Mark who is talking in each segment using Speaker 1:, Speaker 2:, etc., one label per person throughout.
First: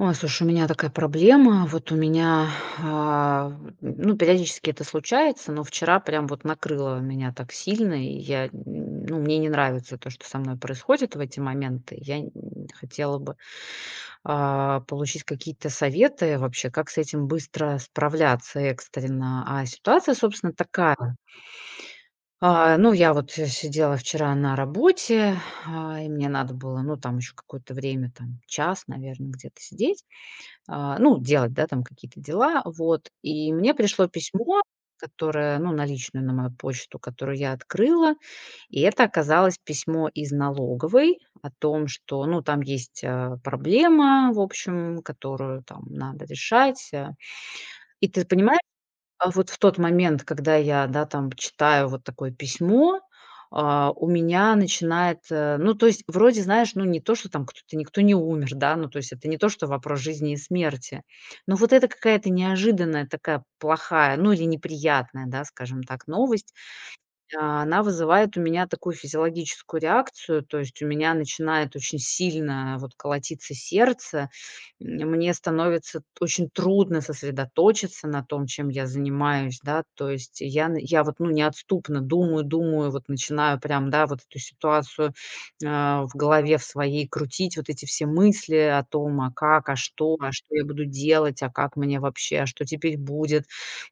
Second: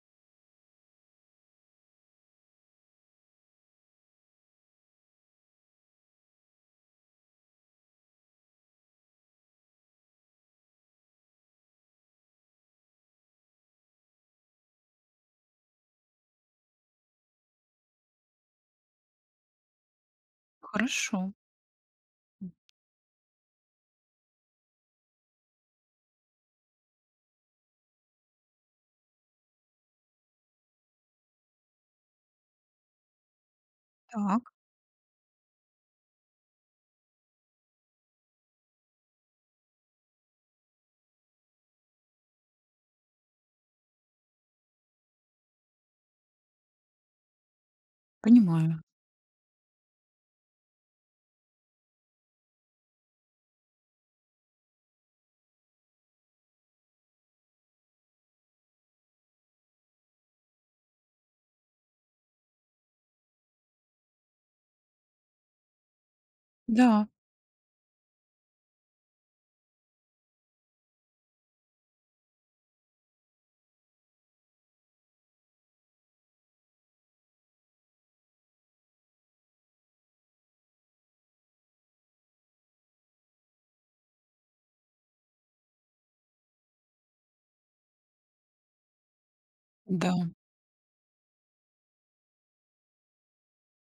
Speaker 1: Ой, слушай, у меня такая проблема. Вот у меня, а, ну, периодически это случается, но вчера прям вот накрыло меня так сильно, и я, ну, мне не нравится то, что со мной происходит в эти моменты. Я хотела бы получить какие-то советы вообще, как с этим быстро справляться экстренно. А ситуация, собственно, такая.
Speaker 2: Хорошо.
Speaker 1: Ну, я вот сидела вчера на работе, и мне надо было, ну, там еще какое-то время, там, час, наверное, где-то сидеть, ну, делать, да, там какие-то дела, вот. И мне пришло
Speaker 2: Так,
Speaker 1: письмо, которое, ну, на личную, на мою почту, которую я открыла, и это оказалось письмо из налоговой о том, что, ну, там есть, проблема, в общем, которую там надо решать. И ты понимаешь,
Speaker 2: понимаю.
Speaker 1: вот в тот момент, когда я, да, там читаю вот такое письмо, у меня начинает, ну, то есть вроде, знаешь, ну, не то, что там кто-то, никто не умер, да, ну, то есть это не то, что вопрос жизни и смерти, но вот это какая-то неожиданная такая плохая, ну, или неприятная, да, скажем так, новость,
Speaker 2: Да,
Speaker 1: она вызывает у меня такую физиологическую реакцию, то есть у меня начинает очень сильно вот колотиться сердце, мне становится очень трудно сосредоточиться на том, чем я занимаюсь, да, то есть я вот, ну, неотступно думаю, думаю, вот начинаю прям, да, вот эту ситуацию, в голове в своей крутить, вот эти все мысли о том, а как,
Speaker 2: да,
Speaker 1: а что я буду делать, а как мне вообще, а что теперь будет,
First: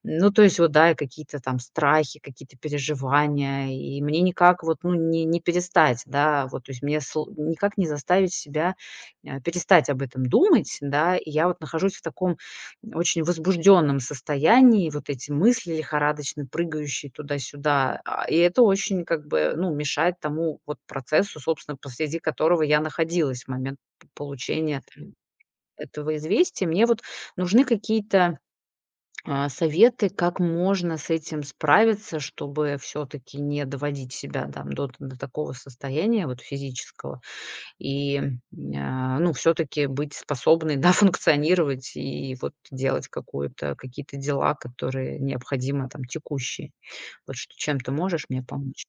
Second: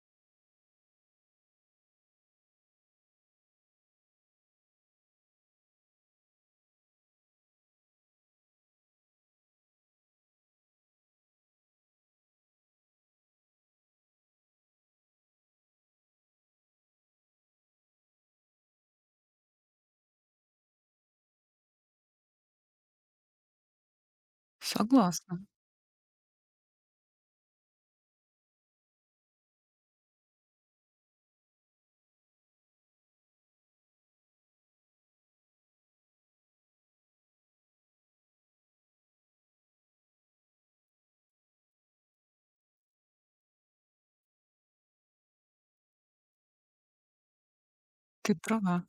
Speaker 1: ну, то есть вот, да, и какие-то там страхи, какие-то переживания, и мне никак вот, ну, не перестать, да, вот, то есть мне сл никак не заставить себя, перестать об этом думать, да. И я вот нахожусь в таком очень возбужденном состоянии, вот эти мысли лихорадочно прыгающие туда-сюда, и это очень как бы, ну, мешает тому вот процессу, собственно, посреди которого я находилась в момент п получения
Speaker 2: согласна.
Speaker 1: этого известия. Мне вот нужны какие-то советы, как можно с этим справиться, чтобы все-таки не доводить себя там, до такого состояния вот, физического и ну, все-таки быть способной да, функционировать и вот, делать какую-то, какие-то дела, которые необходимо там, текущие. Вот что, чем ты можешь
Speaker 2: Ты
Speaker 1: мне
Speaker 2: права.
Speaker 1: помочь?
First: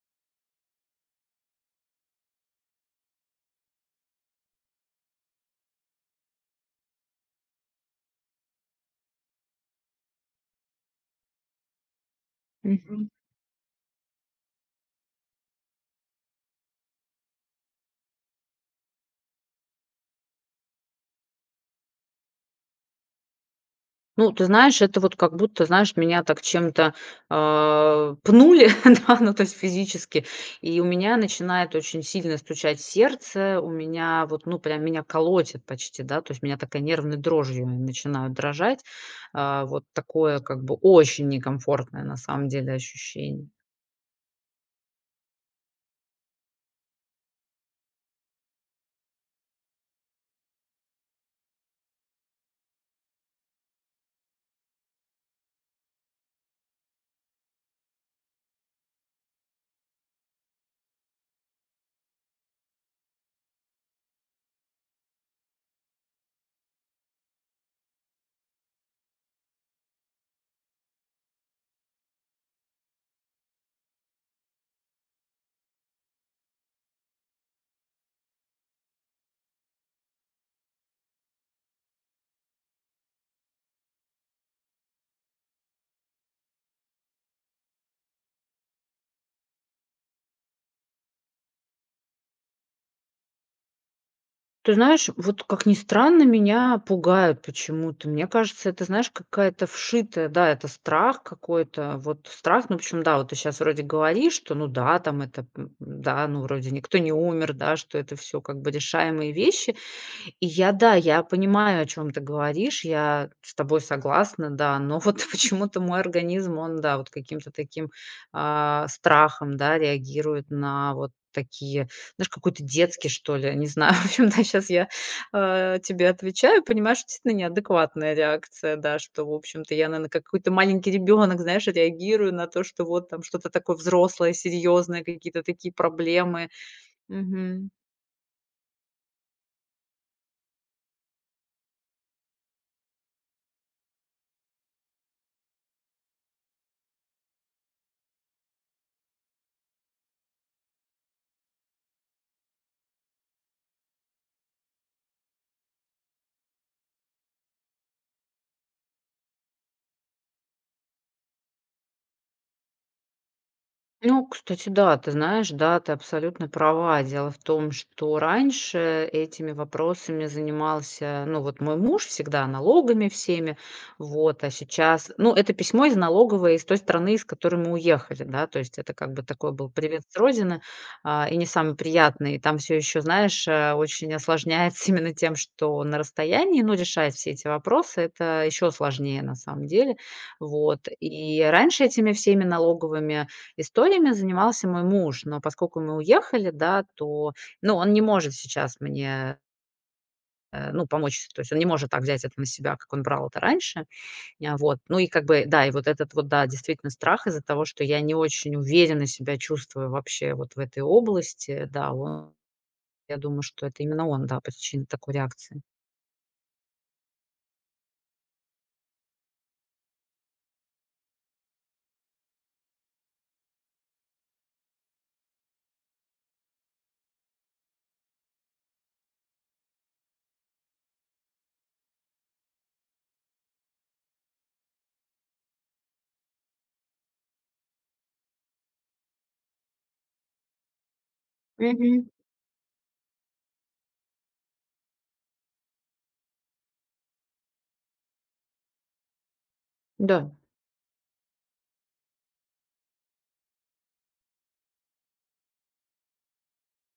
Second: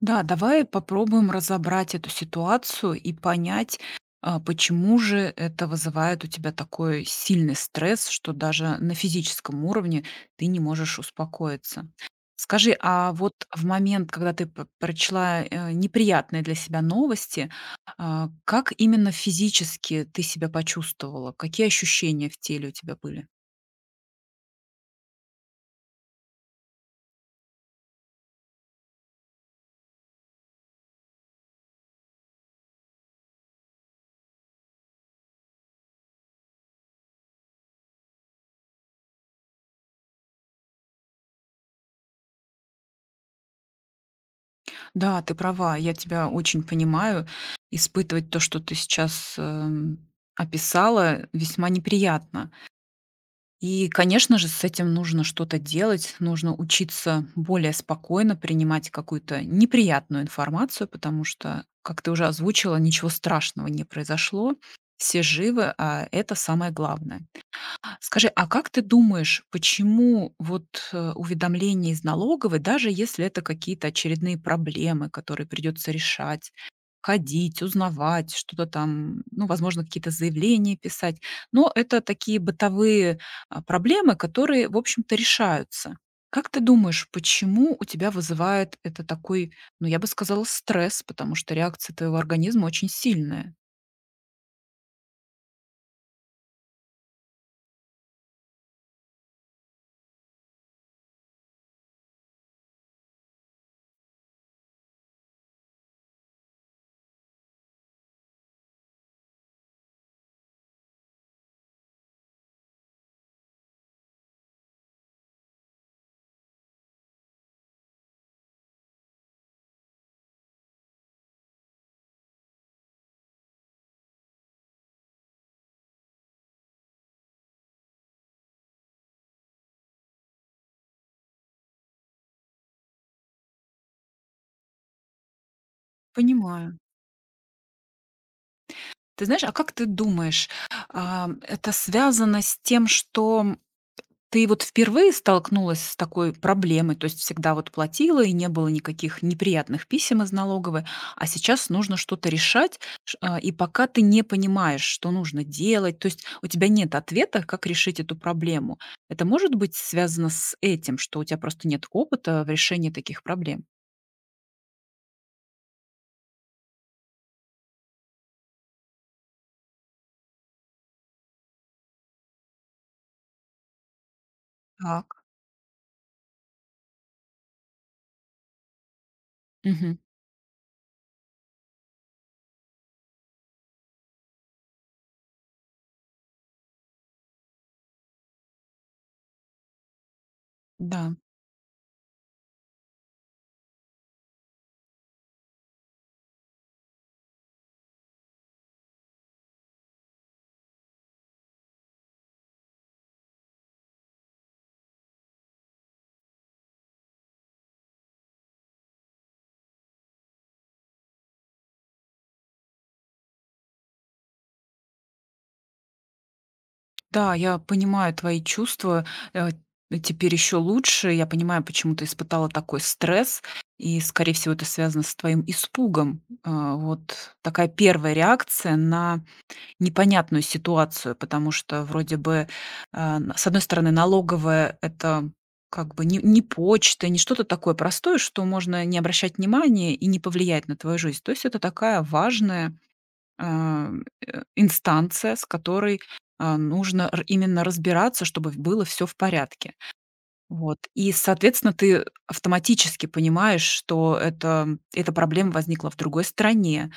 Speaker 2: Да, давай попробуем разобрать эту ситуацию и понять, почему же это вызывает у тебя такой сильный стресс, что даже на физическом уровне ты не можешь успокоиться. Скажи,
Speaker 1: Мгм.
Speaker 2: а вот в момент, когда ты прочла неприятные для себя новости, как именно физически ты себя почувствовала? Какие ощущения в теле у тебя были?
Speaker 1: Ну, ты знаешь, это вот как будто, знаешь, меня так чем-то, пнули, да, ну, то есть физически. И у меня начинает очень сильно стучать сердце, у меня вот, ну, прям меня колотит почти, да, то есть меня такая нервной дрожью начинают дрожать. Вот такое как бы очень некомфортное на самом деле ощущение.
Speaker 2: Да, ты права, я тебя очень понимаю. Испытывать то, что ты сейчас, описала, весьма неприятно. И, конечно же, с этим нужно что-то делать, нужно учиться более спокойно принимать какую-то неприятную информацию, потому что, как ты уже озвучила, ничего страшного не произошло, все живы, а это самое главное. Скажи, а как ты думаешь, почему вот уведомления из налоговой, даже если это какие-то очередные проблемы, которые придется решать, ходить, узнавать, что-то там, ну, возможно, какие-то заявления писать, но это такие бытовые проблемы, которые, в общем-то, решаются. Как ты думаешь, почему у тебя вызывает это такой, ну, я бы сказала, стресс, потому что реакция твоего организма очень сильная?
Speaker 1: Ты знаешь, вот как ни странно, меня пугают почему-то. Мне кажется, это, знаешь, какая-то вшитая, да, это страх какой-то, вот страх, ну, причем, да, вот ты сейчас вроде говоришь, что, ну, да, там это, да, ну, вроде никто не умер, да, что это все как бы решаемые вещи, и я, да, я понимаю, о чем ты говоришь, я с тобой согласна, да, но вот почему-то мой организм, он, да, вот каким-то таким, страхом, да, реагирует на вот такие, знаешь, какой-то детский, что ли, не знаю. В общем, да, сейчас я, тебе отвечаю, понимаешь, что действительно неадекватная реакция, да, что, в общем-то, я, наверное, как какой-то маленький ребенок, знаешь, реагирую на то, что вот там что-то такое взрослое, серьезное, какие-то такие проблемы.
Speaker 2: Понимаю.
Speaker 1: Мгм.
Speaker 2: Ты знаешь, а как ты думаешь, это связано с тем, что ты вот впервые столкнулась с такой проблемой, то есть всегда вот платила и не было никаких неприятных писем из налоговой, а сейчас нужно что-то решать, и пока ты не понимаешь, что нужно делать, то есть у тебя нет ответа, как решить эту проблему. Это может быть связано с этим, что у тебя просто нет опыта в решении таких проблем?
Speaker 1: Ну, кстати, да, ты знаешь, да, ты абсолютно права. Дело в том, что раньше этими вопросами занимался, ну, вот мой муж всегда налогами всеми, вот, а
Speaker 2: Так.
Speaker 1: сейчас, ну, это письмо из налоговой из той страны, из которой мы уехали, да, то есть это как бы такой был
Speaker 2: Мгм.
Speaker 1: привет с родины, и не самый приятный. И там все еще, знаешь, очень осложняется именно тем, что на расстоянии, ну, решать все эти вопросы, это еще сложнее на самом деле, вот.
Speaker 2: Да.
Speaker 1: И раньше этими всеми налоговыми историями занимался мой муж, но поскольку мы уехали, да, то, ну, он не может сейчас мне, ну, помочь. То есть он не может так взять это на себя, как он брал это раньше. Вот. Ну и как бы, да, и вот этот вот, да, действительно страх из-за того, что я не очень уверенно себя чувствую вообще вот в этой области, да, он, я думаю, что это именно он, да, причина такой реакции.
Speaker 2: Да, я понимаю твои чувства, э, теперь еще лучше. Я понимаю, почему ты испытала такой стресс, и, скорее всего, это связано с твоим испугом. А, вот такая первая реакция на непонятную ситуацию, потому что вроде бы, с одной стороны, налоговая — это как бы не, не почта, не что-то такое простое, что можно не обращать внимания и не повлиять на твою жизнь. То есть это такая
Speaker 1: Мгм.
Speaker 2: важная а, инстанция, с которой, нужно р именно разбираться, чтобы было все в порядке.
Speaker 1: Да.
Speaker 2: Вот. И, соответственно, ты автоматически понимаешь, что эта проблема возникла в другой стране,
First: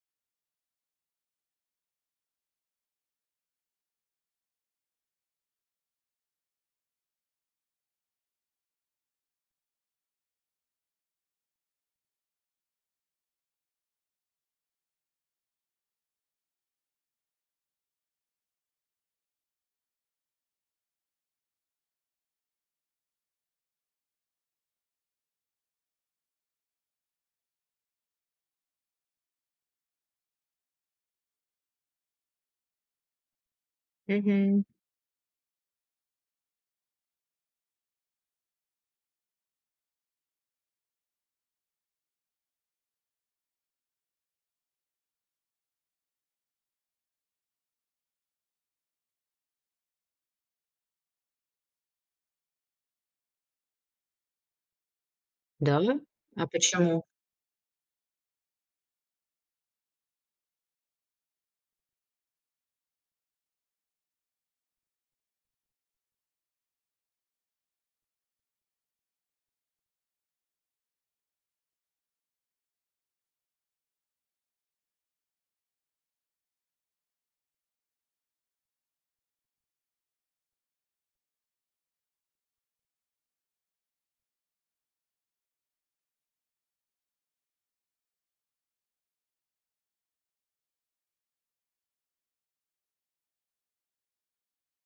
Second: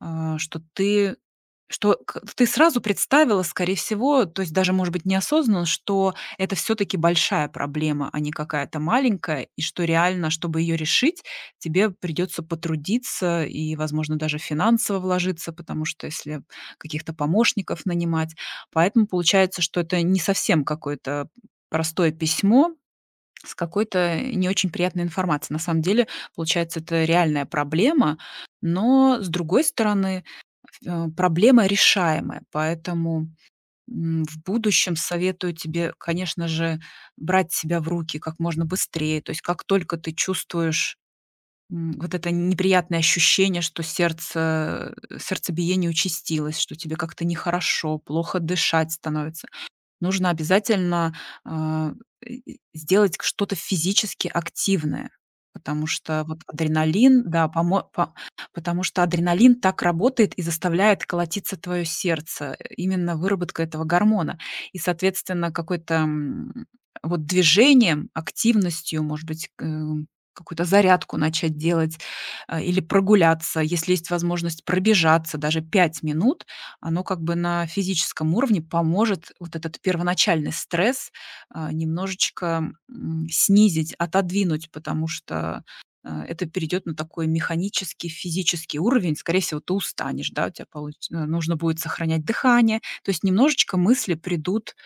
Speaker 2: что ты что к ты сразу представила, скорее всего, то есть даже, может быть, неосознанно, что это все таки большая проблема, а не какая-то маленькая, и что реально, чтобы ее решить, тебе придется потрудиться и, возможно, даже финансово вложиться, потому что если каких-то помощников нанимать. Поэтому получается, что это не совсем какое-то простое письмо с какой-то не очень приятной информацией. На самом деле, получается, это реальная проблема, но, с другой стороны, проблема решаемая. Поэтому, в
Speaker 1: Мгм.
Speaker 2: будущем советую тебе, конечно же, брать себя в руки как можно быстрее. То есть как только ты чувствуешь, вот это неприятное ощущение, что сердце, сердцебиение участилось, что тебе как-то нехорошо, плохо дышать становится. Нужно обязательно, а, сделать что-то физически активное,
Speaker 1: Да?
Speaker 2: потому что вот
Speaker 1: А почему?
Speaker 2: адреналин, да, помо по потому что адреналин так работает и заставляет колотиться твое сердце, именно выработка этого гормона. И, соответственно, какой-то, вот движением, активностью, может быть, к какую-то зарядку начать делать, или прогуляться, если есть возможность пробежаться даже 5 минут, оно как бы на физическом уровне поможет вот этот первоначальный стресс, немножечко, снизить, отодвинуть, потому что, это перейдет на такой механический, физический уровень. Скорее всего, ты устанешь, да, у тебя получи э, нужно будет сохранять дыхание. То есть немножечко мысли придут,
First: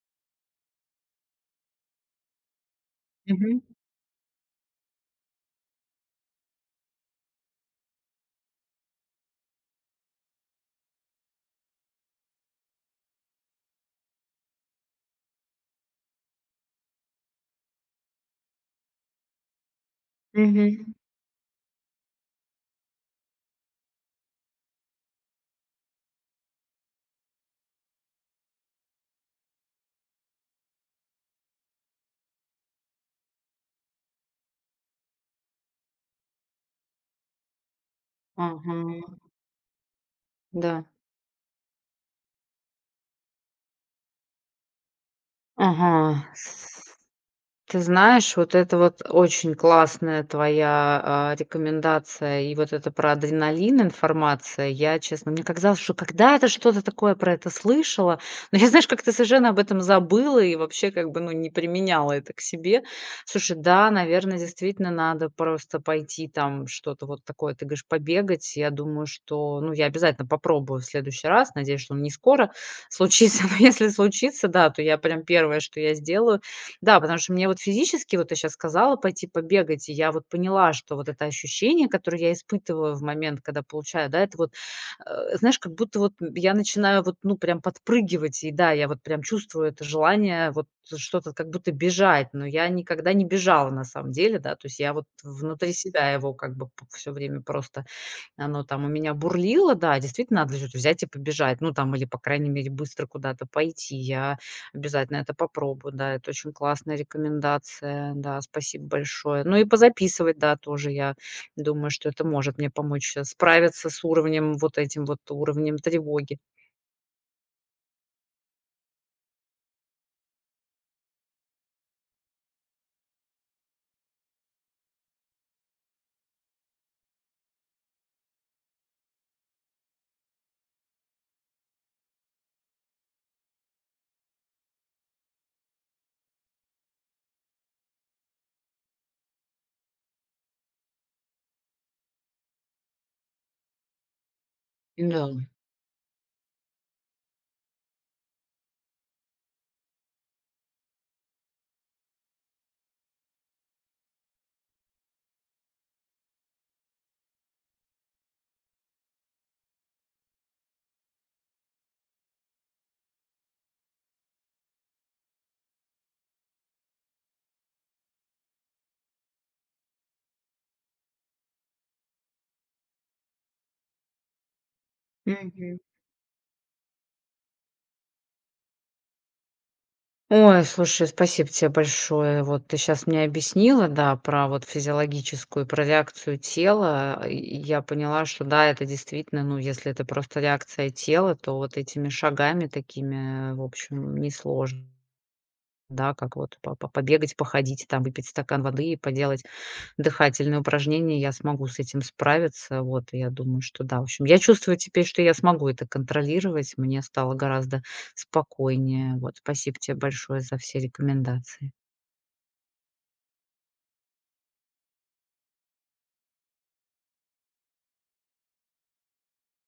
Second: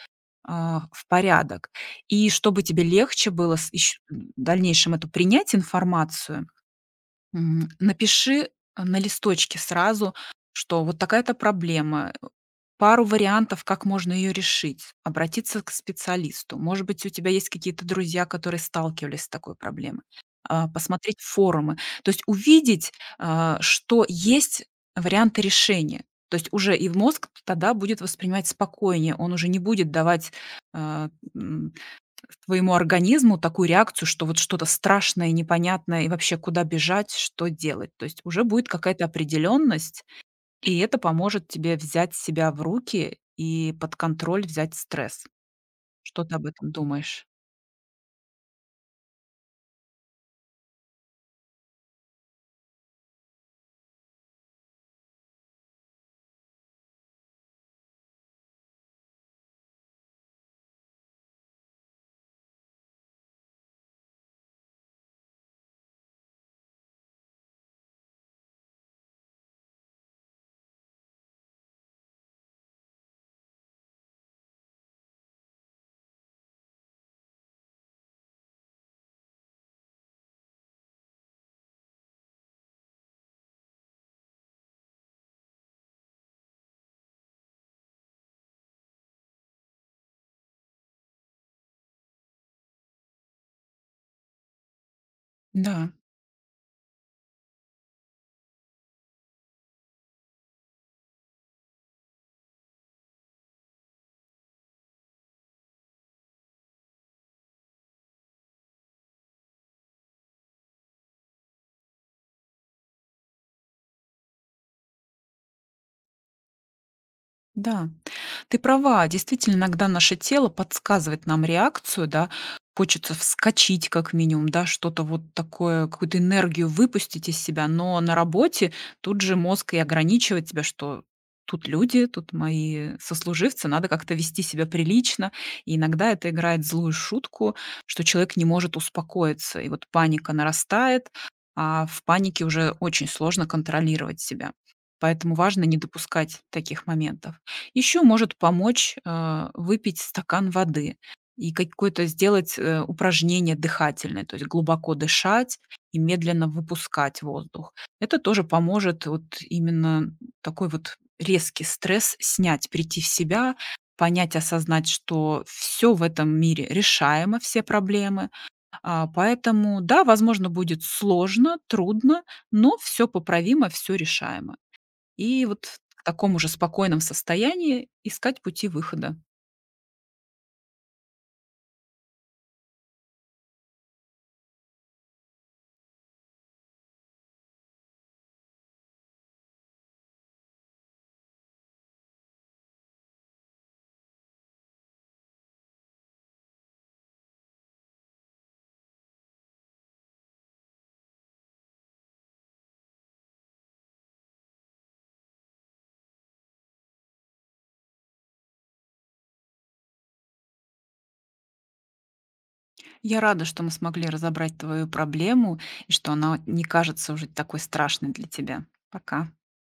Speaker 2: в порядок. И чтобы тебе легче было
Speaker 1: Мгм.
Speaker 2: с ещ в дальнейшем эту принять информацию. Мгм. Напиши на листочке сразу, что вот такая-то проблема, пару вариантов, как можно ее решить, обратиться к специалисту. Может быть, у тебя есть какие-то друзья, которые сталкивались с такой проблемой. А,
Speaker 1: Мгм.
Speaker 2: посмотреть форумы. То есть увидеть, что есть варианты решения. То есть уже и мозг тогда будет воспринимать спокойнее, он уже не будет давать а, м, твоему организму такую реакцию, что вот что-то страшное, непонятное и вообще куда бежать, что делать. То есть уже будет какая-то
Speaker 1: Ага.
Speaker 2: определенность, и
Speaker 1: Да.
Speaker 2: это поможет тебе взять себя в руки и под контроль взять стресс. Что
Speaker 1: Ага.
Speaker 2: ты об этом думаешь?
Speaker 1: Ты знаешь, вот это вот очень классная твоя, рекомендация и вот это про адреналин информация. Я, честно, мне казалось, что когда-то что-то такое про это слышала, но я, знаешь, как-то совершенно об этом забыла и вообще как бы, ну, не применяла это к себе. Слушай, да, наверное, действительно надо просто пойти там что-то вот такое, ты говоришь, побегать. Я думаю, что, ну, я обязательно попробую в следующий раз. Надеюсь, что он не скоро случится, но если случится, да, то я прям первое, что я сделаю, да, потому что мне вот физически, вот ты щас сказала, пойти побегать, и я вот поняла, что вот это ощущение, которое я испытываю в момент, когда получаю, да, это вот, знаешь, как будто вот я начинаю вот, ну, прям подпрыгивать, и да, я вот прям чувствую это желание вот что-то как будто бежать, но я никогда не бежала на самом деле, да, то есть я вот внутри
Speaker 2: Да.
Speaker 1: себя его как бы все время просто оно там у меня бурлило, да, действительно, надо что-то взять и побежать, ну, там, или, по крайней мере, быстро куда-то пойти. Я обязательно это попробую, да, это очень классная рекомендация, да, спасибо большое. Ну и позаписывать, да, тоже я думаю, что это может мне помочь справиться с уровнем, вот этим вот уровнем тревоги.
Speaker 2: Да, ты права. Действительно, иногда наше тело подсказывает нам реакцию, да. Хочется вскочить как минимум, да, что-то вот такое, какую-то энергию выпустить из себя, но на работе тут же мозг и ограничивает тебя, что тут люди, тут мои сослуживцы, надо как-то вести себя прилично. И иногда это играет злую шутку, что человек не может успокоиться, и вот паника нарастает, а в панике уже очень сложно контролировать себя. Поэтому
Speaker 1: Да.
Speaker 2: важно не допускать таких моментов. Еще может помочь, выпить стакан воды и какое-то сделать, упражнение дыхательное, то есть глубоко дышать и медленно выпускать воздух. Это тоже поможет вот именно такой вот резкий стресс снять, прийти в себя, понять, осознать, что всё в этом мире решаемо, все проблемы. А, поэтому, да, возможно, будет сложно, трудно, но всё поправимо, всё решаемо. И вот в
Speaker 1: Мгм.
Speaker 2: таком уже спокойном состоянии искать пути выхода.
Speaker 1: Ой, слушай, спасибо тебе большое. Вот ты сейчас мне объяснила, да, про вот физиологическую, про реакцию тела. И я поняла, что да, это действительно, ну, если это просто реакция тела, то вот этими шагами такими, в общем, несложно. Да, как вот по побегать, походить, там, выпить стакан воды и поделать дыхательные упражнения. Я смогу с этим справиться. Вот, я думаю, что да. В общем, я чувствую теперь, что я смогу это контролировать. Мне стало гораздо спокойнее. Вот, спасибо тебе большое за все рекомендации.
Speaker 2: Я рада, что мы смогли разобрать твою проблему и что она не кажется уже такой страшной для тебя. Пока.